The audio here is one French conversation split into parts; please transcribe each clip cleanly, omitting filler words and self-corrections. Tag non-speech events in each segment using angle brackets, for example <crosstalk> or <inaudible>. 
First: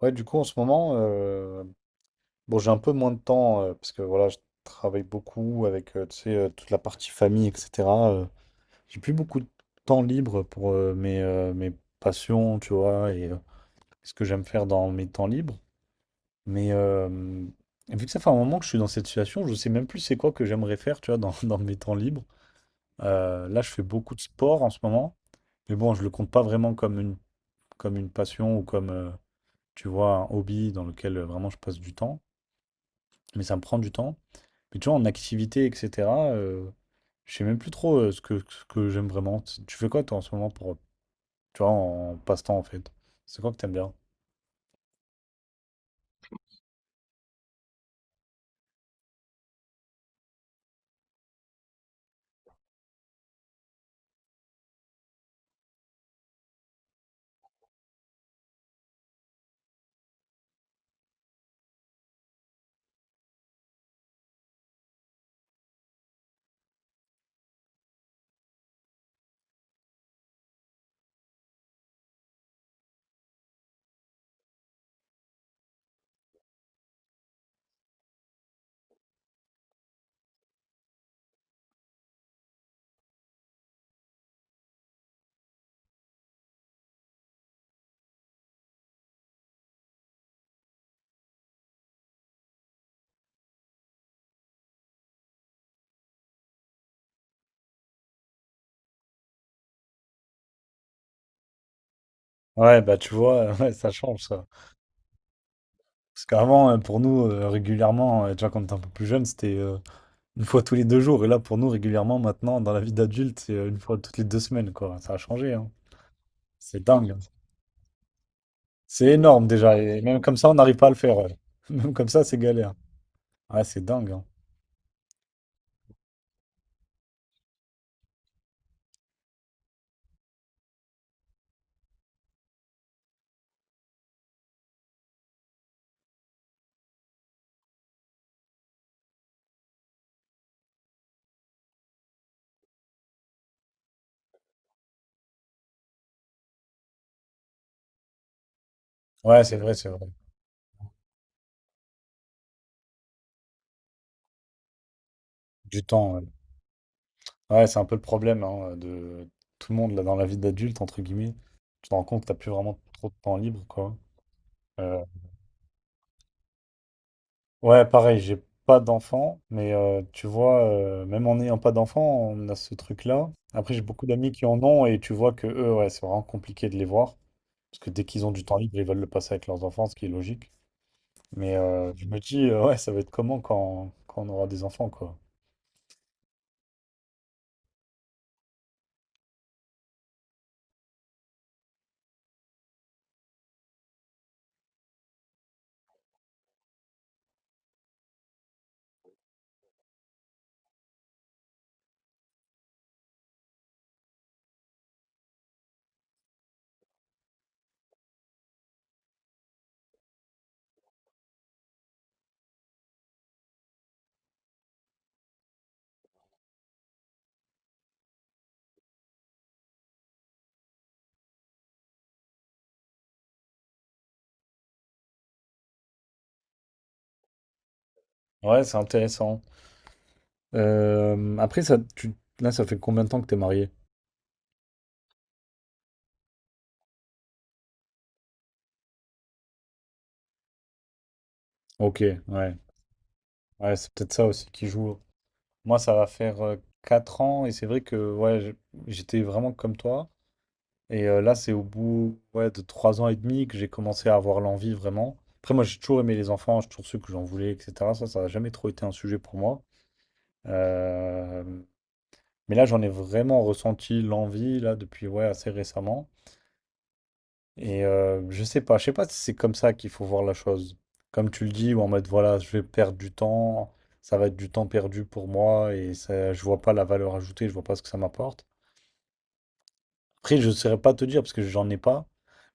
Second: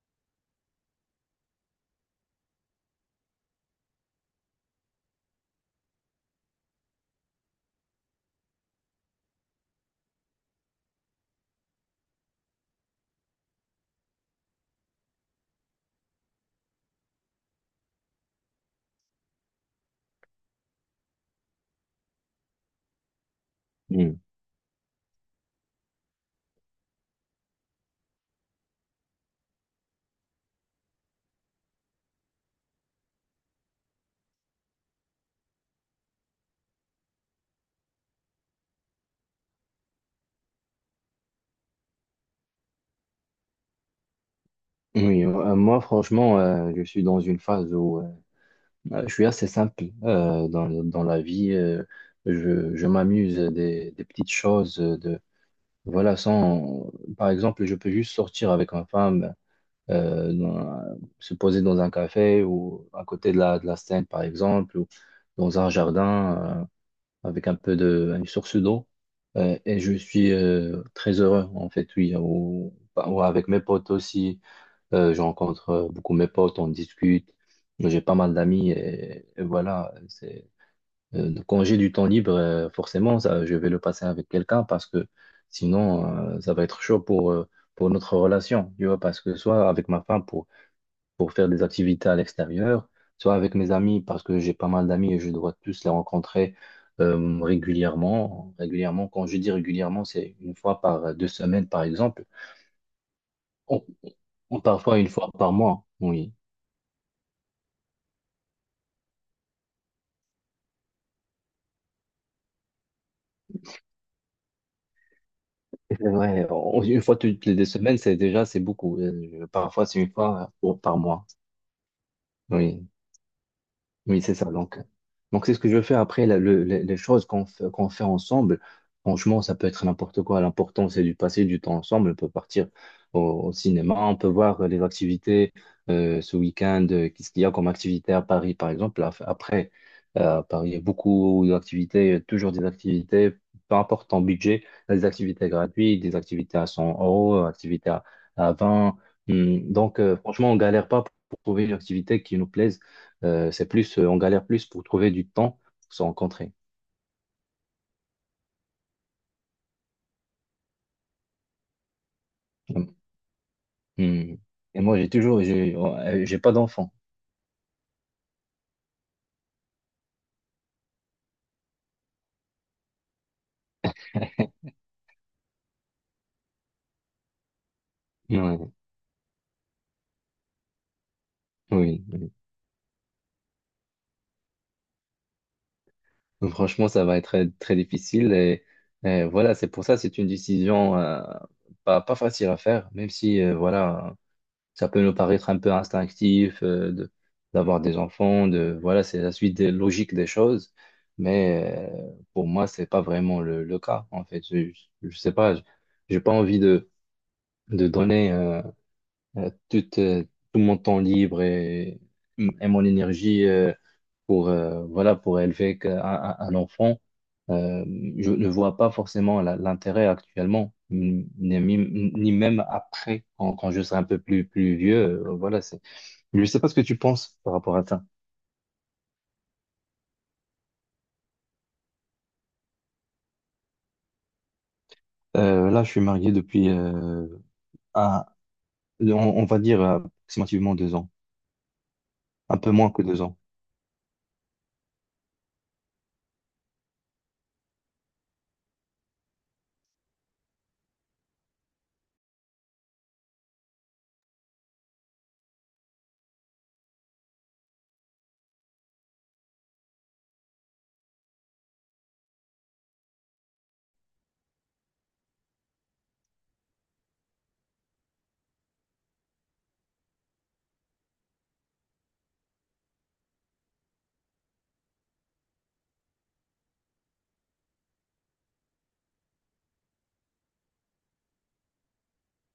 Ouais, du coup, en ce moment, bon, j'ai un peu moins de temps parce que voilà, je travaille beaucoup avec tu sais, toute la partie famille, etc. euh, j'ai plus beaucoup de temps libre pour mes passions, tu vois, et ce que j'aime faire dans mes temps libres. Mais vu que ça fait un moment que je suis dans cette situation, je sais même plus c'est quoi que j'aimerais faire, tu vois, dans, <laughs> dans mes temps libres. Là, je fais beaucoup Mm. de sport en ce moment, mais bon, je le compte pas vraiment comme une passion ou comme, tu vois, un hobby dans lequel vraiment je passe du temps. Mais ça me prend du temps. Mais tu vois, en activité, etc., je sais même plus trop ce que j'aime vraiment. Tu fais quoi, toi, en ce moment, pour, tu vois, en passe-temps, en fait? C'est quoi que t'aimes bien? Oui, moi franchement, je suis dans une phase où je suis assez simple dans, dans la vie. Je m'amuse des petites choses. De, voilà, sans, par exemple, je peux juste sortir avec ma femme, euh, dans- se poser dans un café ou à côté de la Seine, par exemple, ou dans un jardin avec un peu de une source d'eau. Et je suis très heureux, en fait, oui, ou avec mes potes aussi. Je rencontre beaucoup mes potes, on discute. J'ai pas mal d'amis et voilà. C'est, quand j'ai du temps libre, forcément, ça, je vais le passer avec quelqu'un parce que sinon, ça va être chaud pour notre relation. Tu vois, parce que soit avec ma femme pour faire des activités à l'extérieur, soit avec mes amis parce que j'ai pas mal d'amis et je dois tous les rencontrer régulièrement. Régulièrement, quand je dis régulièrement, c'est une fois par deux semaines, par exemple. Ouais, bah, tu vois, <laughs> ouais, On- ça change, ça. Parfois une fois par mois, Parce oui. qu'avant, pour nous, régulièrement, tu vois, quand on était un peu plus jeune, c'était une fois tous les 2 jours. Et là, pour nous, régulièrement, maintenant, dans la vie d'adulte, c'est une fois toutes les 2 semaines, quoi. Ça a changé, hein. C'est vrai, C'est une dingue, fois hein. toutes les deux semaines, c'est beaucoup. C'est énorme, déjà. Parfois, c'est Et une même comme fois ça, on n'arrive pas à le par faire. mois. Ouais. <laughs> Même comme ça, c'est galère. Oui. Ouais, c'est dingue, Oui, hein. c'est ça. Donc c'est ce que je fais après. Les choses qu'on fait ensemble, franchement, ça peut être n'importe quoi. L'important, c'est de passer du temps ensemble. On peut partir au, au cinéma, on peut voir les activités ce week-end. Qu'est-ce qu'il y a comme activité à Paris, par exemple? Après, à Paris, il y a beaucoup d'activités, toujours des activités, peu importe ton budget, il y a des activités gratuites, des activités à 100 euros, activités à 20. Ouais, c'est Hum. vrai, c'est Donc, vrai. Franchement, on galère pas pour trouver une activité qui nous plaise c'est plus, on galère plus pour trouver du temps Du pour se temps, ouais. rencontrer. Ouais, c'est un peu le problème, hein, de tout le monde là, dans la vie d'adulte, entre guillemets. Tu te rends compte que t'as plus vraiment Mm. trop de temps libre, quoi. Mm. Et moi, Euh, j'ai pas d'enfant. Ouais, pareil, j'ai pas d'enfant, mais tu vois, même en n'ayant pas d'enfant, on a ce truc-là. Après, j'ai beaucoup d'amis qui en ont et tu vois que eux, ouais, c'est vraiment compliqué de les voir. Parce que dès qu'ils ont du temps Ouais, libre, ils veulent le passer avec leurs enfants, ce qui est logique. Mais oui. je me dis, ouais, ça va être comment quand on aura des enfants, quoi. Donc, franchement, ça va être très, très difficile. Et voilà, c'est pour ça, c'est une décision pas facile à faire, même si, voilà, ça peut nous paraître un peu instinctif de, d'avoir des enfants, de, voilà, c'est la logique des choses. Mais pour moi, c'est pas vraiment le cas, en fait. Je, je sais pas, j'ai pas envie de donner. Toute, tout mon temps libre et mon énergie pour, voilà, pour élever un enfant. Euh, je ne vois pas forcément l'intérêt actuellement, ni même après, quand, quand je serai un peu plus, plus vieux. Voilà, c'est… Je ne sais pas ce que tu penses par rapport à ça. Ouais, c'est intéressant. Après, ça, là, ça fait combien de temps que t'es marié? Là, je suis marié depuis, un- on, on va dire, approximativement 2 ans, Ok, ouais. un peu moins que 2 ans. Ouais, c'est peut-être ça aussi qui joue. Moi, ça va faire 4 ans et c'est vrai que ouais, j'étais vraiment comme toi. Et là, c'est au bout ouais, de 3 ans et demi que j'ai commencé à avoir l'envie vraiment. Après, moi, j'ai toujours aimé les enfants, j'ai toujours su que j'en voulais, etc. Ça n'a jamais trop été un sujet pour moi. Euh, Mais là, j'en ai vraiment ressenti l'envie, là, depuis ouais, assez récemment. Et je sais pas si c'est comme ça qu'il faut voir la chose. Comme tu le dis, ou en mode, voilà, je vais perdre du temps, ça va être du temps perdu pour moi, et ça, je vois pas la valeur ajoutée, je vois pas ce que ça m'apporte. Après, je ne saurais pas te dire parce que j'en ai pas.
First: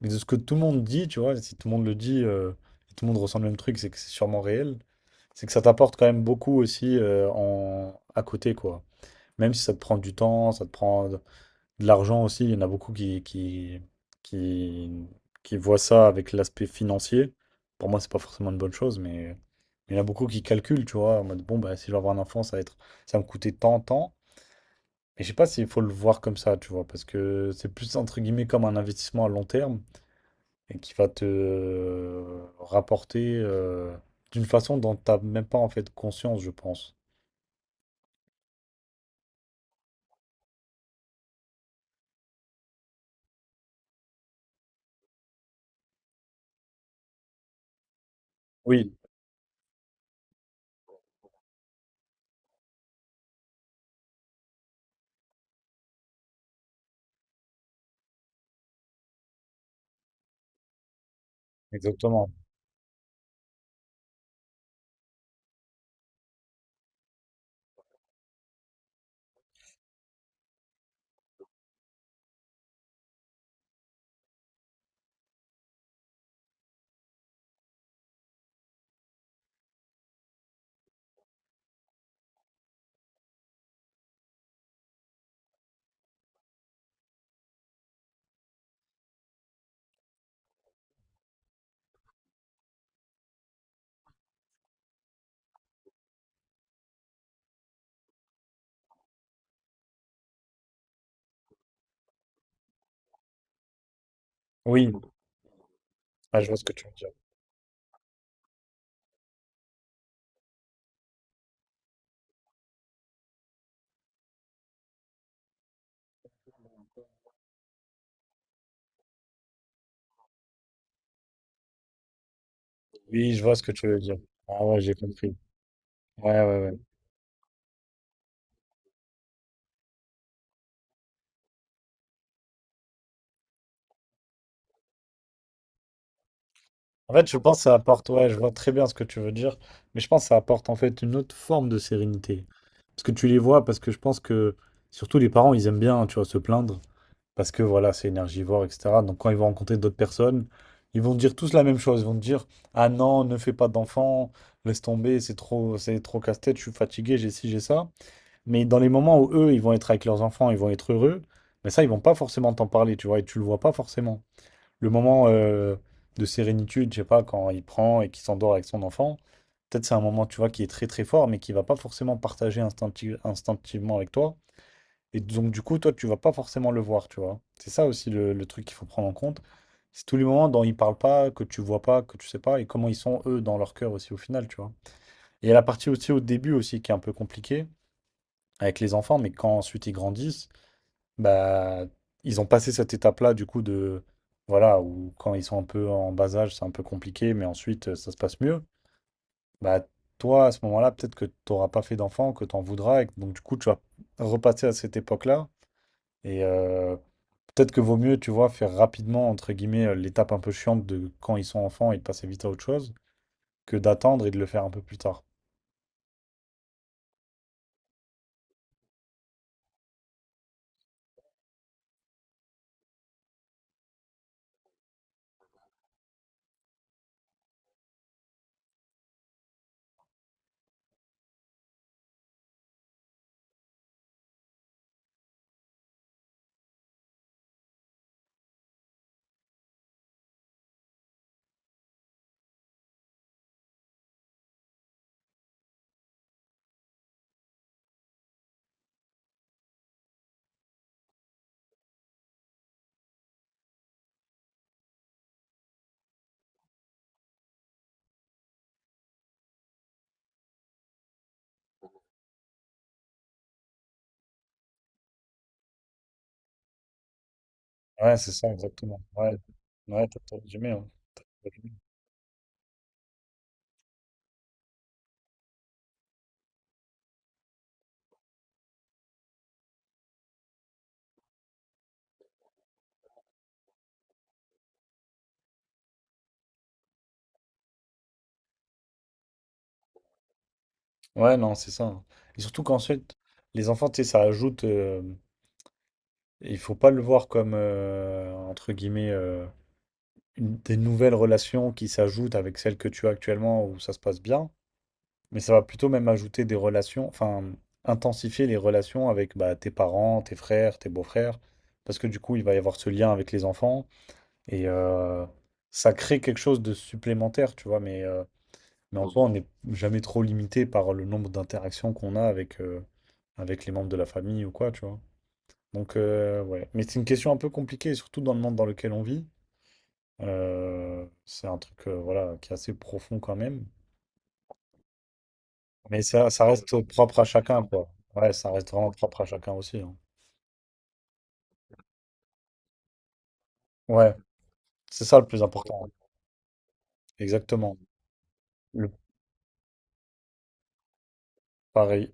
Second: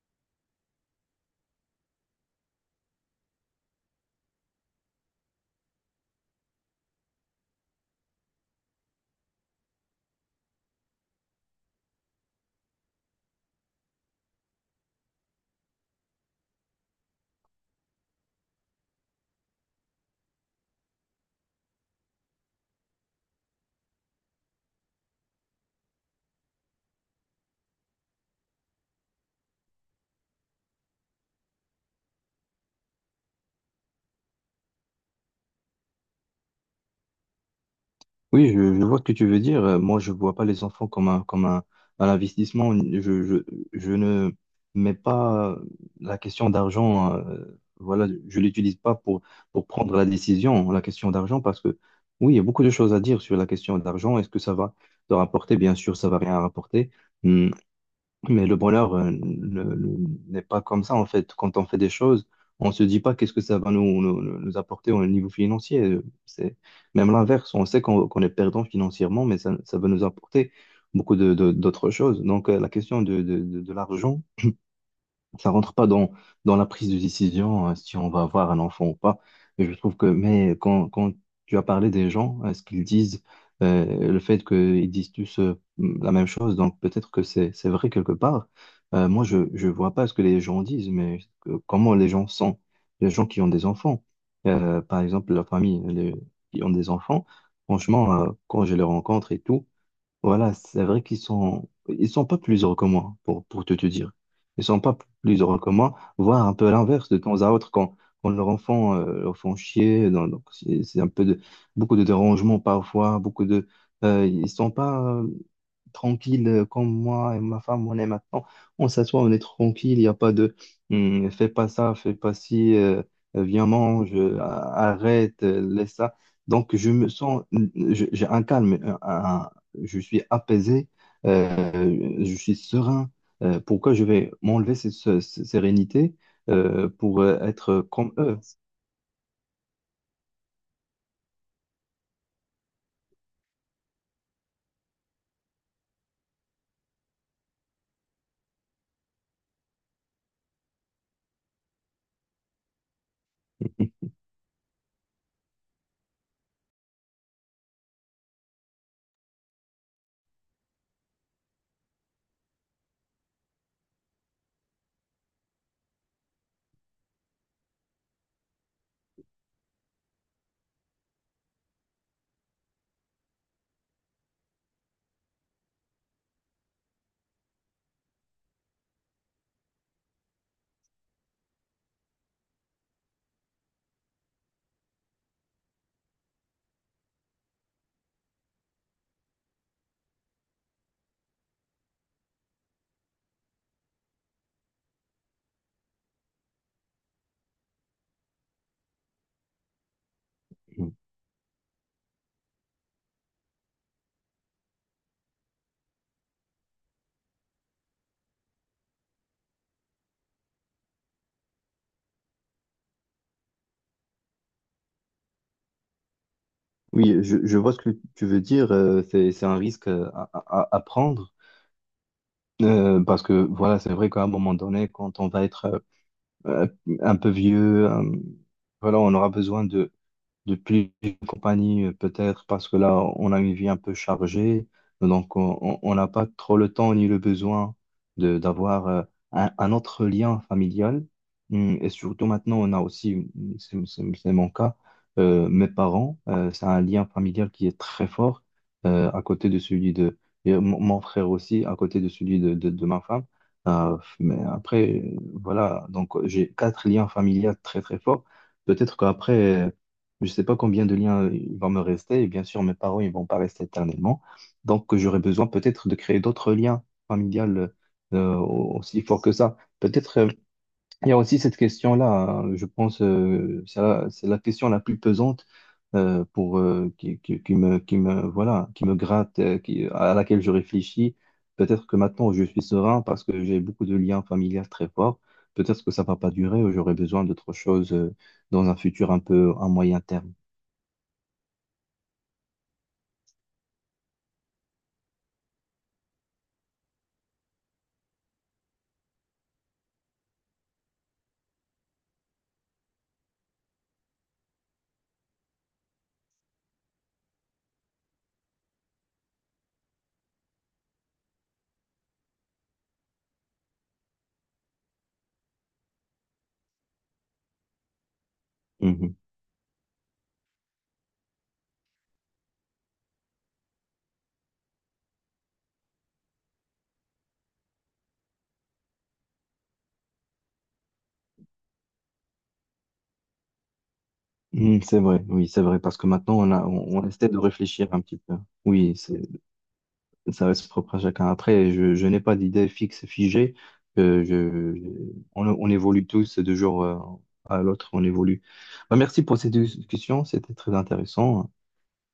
Mais de ce que tout le monde dit, tu vois, si tout le monde le dit, et tout le monde ressent le même truc, c'est que c'est sûrement réel. C'est que ça t'apporte quand même beaucoup aussi en... à côté, quoi. Même si ça te prend du temps, ça te prend de l'argent aussi. Il y en a beaucoup qui, qui voient ça avec l'aspect financier. Pour moi, c'est pas forcément une bonne chose, mais il y en a beaucoup qui calculent, tu vois, en mode bon, bah, si je veux avoir un enfant, ça va être... ça va me coûter tant, tant. Mais je sais pas s'il faut le voir comme ça, tu vois, parce que c'est plus entre guillemets comme un investissement à long terme et qui va te rapporter d'une façon dont t'as même pas en fait conscience, je pense. Oui, je vois ce que tu veux dire. Moi, je vois pas les enfants comme un, comme un investissement. Je ne mets pas la question d'argent, voilà, je l'utilise Oui, pas pour, pour prendre la décision, la question d'argent, parce que oui, il y a beaucoup de choses à dire sur la question d'argent. Est-ce que ça va te rapporter? Bien sûr, ça va rien rapporter. Hum, mais le bonheur n'est pas comme ça, en fait. Quand on fait des choses, exactement. on ne se dit pas qu'est-ce que ça va nous apporter au niveau financier. C'est même l'inverse. On sait qu'on est perdant financièrement, mais ça va nous apporter beaucoup d'autres choses. Donc, la question de l'argent, ça rentre pas dans, dans la prise de décision si on va avoir un enfant ou pas. Et je trouve que, mais quand, quand tu as parlé des gens, ce qu'ils disent, le fait qu'ils disent tous la même chose, donc peut-être que c'est vrai quelque part. Moi, je vois pas ce que les gens disent, mais comment les gens sont, les gens qui ont des enfants. Par exemple, la famille, qui ont des enfants, franchement, quand je les rencontre et tout, voilà, c'est vrai qu'ils sont, ils sont pas plus heureux que moi, pour, pour te dire. Ils sont Oui, pas plus heureux que moi, ah, voire je un vois ce peu que tu veux l'inverse dire. de temps à autre quand, quand leur enfant leur font chier. Donc c'est un peu de, beaucoup de dérangements parfois, ils sont pas tranquille comme moi et ma femme, on est maintenant. On s'assoit, on est tranquille, il n'y a pas de hum, fais pas ça, fais pas ci, Oui, je vois ce viens que tu veux mange, dire. Ah ouais, j'ai compris. arrête, laisse ça. Ouais, ouais, Donc ouais. je me sens, hmm, j'ai un calme, je suis apaisé, je suis serein. Pourquoi je vais m'enlever cette sérénité En pour fait, je pense que ça être apporte, comme ouais, je eux? vois très bien ce que tu veux dire, mais je pense que ça apporte en fait une autre forme de sérénité. Parce que tu les vois, parce que je pense que surtout les parents, ils aiment bien, tu vois, se plaindre. Parce que voilà, c'est énergivore, etc. Donc quand ils vont rencontrer d'autres personnes, ils vont dire tous la même chose. Ils vont te dire, ah non, ne fais pas d'enfant, laisse tomber, c'est trop casse-tête, je suis fatigué, j'ai ci, j'ai ça. Mais dans les moments où eux, ils vont être avec leurs enfants, ils vont être heureux, mais ça, ils vont pas forcément t'en parler, tu vois, et tu le vois pas forcément. Le moment de sérénitude, je sais pas, quand il prend et qu'il s'endort avec son enfant, peut-être c'est un moment, tu vois, qui est très très fort, mais qui va pas forcément partager instinctivement avec toi. Et donc, du coup, toi, tu vas pas forcément le voir, tu vois. C'est ça aussi le truc qu'il faut prendre en compte. C'est tous les moments dont ils parlent pas, que tu vois pas, que tu sais pas, et comment ils sont, eux, dans leur cœur aussi, au final, tu vois. Et il y a la partie aussi au début aussi qui est un peu compliquée avec les enfants, mais quand ensuite ils grandissent, bah, ils ont passé cette étape-là, du coup, de, voilà, où quand ils sont un peu en bas âge, c'est un peu compliqué, mais ensuite, ça se passe mieux. Bah, toi, à ce Hmm. moment-là, peut-être que tu n'auras pas fait d'enfant, que tu en voudras, et que donc, du coup, tu vas repasser à cette époque-là. Et peut-être que vaut mieux, tu vois, faire rapidement, entre guillemets, l'étape un peu chiante de quand ils sont enfants et de passer vite à autre chose, que d'attendre et de le faire un peu plus tard. Oui, je vois ce que tu veux dire. C'est un risque à prendre. Parce que voilà, c'est vrai qu'à un moment donné, quand on va être euh, un peu vieux, voilà, on aura besoin de, depuis une compagnie, peut-être parce que là, on a une vie un peu chargée, donc on n'a pas trop le temps ni le besoin de d'avoir un autre lien familial. Et surtout maintenant, on a aussi, c'est mon cas, mes parents, c'est un lien familial qui est très fort à côté de celui de et mon frère aussi, à côté de celui de ma femme. Mais après, voilà, donc j'ai 4 liens familiaux très très forts. Peut-être qu'après, je ne sais pas combien de liens il va me rester. Et bien sûr, mes parents, ils vont pas rester éternellement. Donc, j'aurai besoin peut-être de créer d'autres liens familiales Ouais, c'est ça, exactement. aussi forts que Ouais, ça. ouais, Peut-être, t'as t'as résumé, hein. il y a aussi cette question-là, hein, je pense, c'est la question la plus pesante pour qui me, voilà, qui me gratte, à laquelle je réfléchis. Peut-être que maintenant, je suis serein parce que j'ai beaucoup de liens familiaux très forts. Peut-être que ça va pas durer. J'aurai besoin d'autre chose dans un futur un peu à moyen terme. Ouais, non, c'est ça, hein. Et surtout qu'ensuite, les enfants, tu sais, ça ajoute. Il faut pas le voir comme, entre guillemets, des nouvelles relations qui s'ajoutent avec celles que tu as actuellement où ça se passe bien, mais ça va plutôt même ajouter des relations, enfin, intensifier les relations avec bah, tes parents, tes frères, tes beaux-frères, parce que du coup, il va y avoir ce lien avec les enfants et ça crée quelque chose de supplémentaire, tu vois, mais en Mhm. soi, on n'est jamais trop limité par le nombre d'interactions qu'on a avec les membres de la famille ou quoi, tu vois. Donc, ouais. Mais c'est une question un peu compliquée, surtout dans le monde dans lequel on vit. C'est un truc, voilà, qui est assez profond quand même. Mhm, c'est vrai, oui, c'est vrai, parce Mais que ça, maintenant ça on a, reste on, on propre à essaie de chacun, quoi. réfléchir un petit Ouais, peu. ça reste vraiment Oui, propre c'est, à chacun aussi, hein. ça reste propre à chacun. Après, je n'ai pas d'idée fixe, figée. Ouais, Euh, je, je- c'est ça le plus on important. évolue tous de jour à Exactement. l'autre, on évolue. Le Bah, merci pour cette discussion, c'était très intéressant. pareil.